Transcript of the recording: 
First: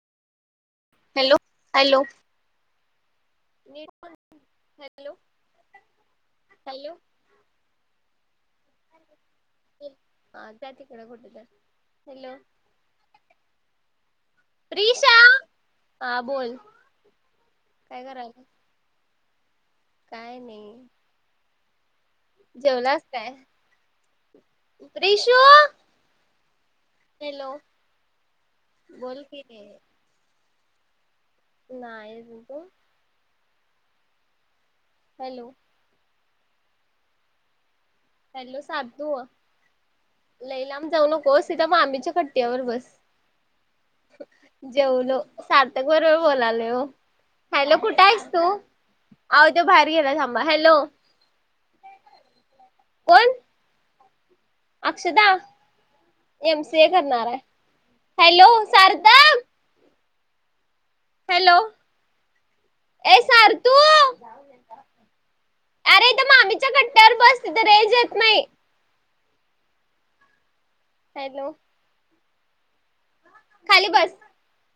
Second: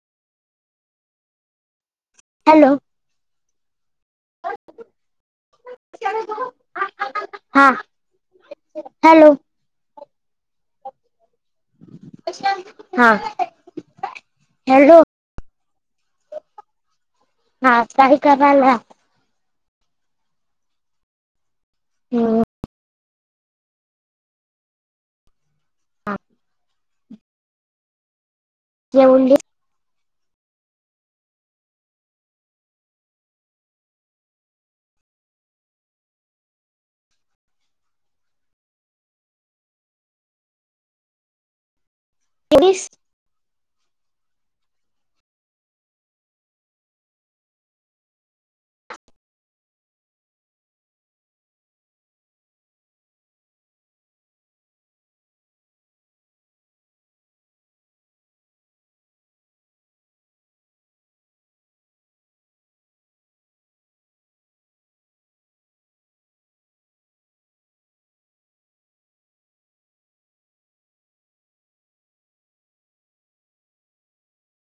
Hello hello hello म hello हा hello हा जा तिकड कुठ तर हॅलो हा हॅलो प्रिशा हा बोल हा काय भाकरी करायला कराल्या काय नाही. जेवलास काय? रिश्यु. हॅलो बोल की जेवलीस दि. नाही बग तू. हॅलो हॅलो सातू लयी लांब जाऊ नकोस इथं मामीच्या कट्यावर बस. जेवलो सार्थक बरोबर बोलायलोय ओ हॅलो कुठे आहेस तू? अहो तो बाहेर गेला थांबा. हॅलो कोण? अक्षदा एमसीए करणार आहे हॅलो सार्थक. हॅलो ए सारतू अरे इथं मामीच्या कट्यावर बस तिथं रेंज येत नाही. हॅलो खाली बस.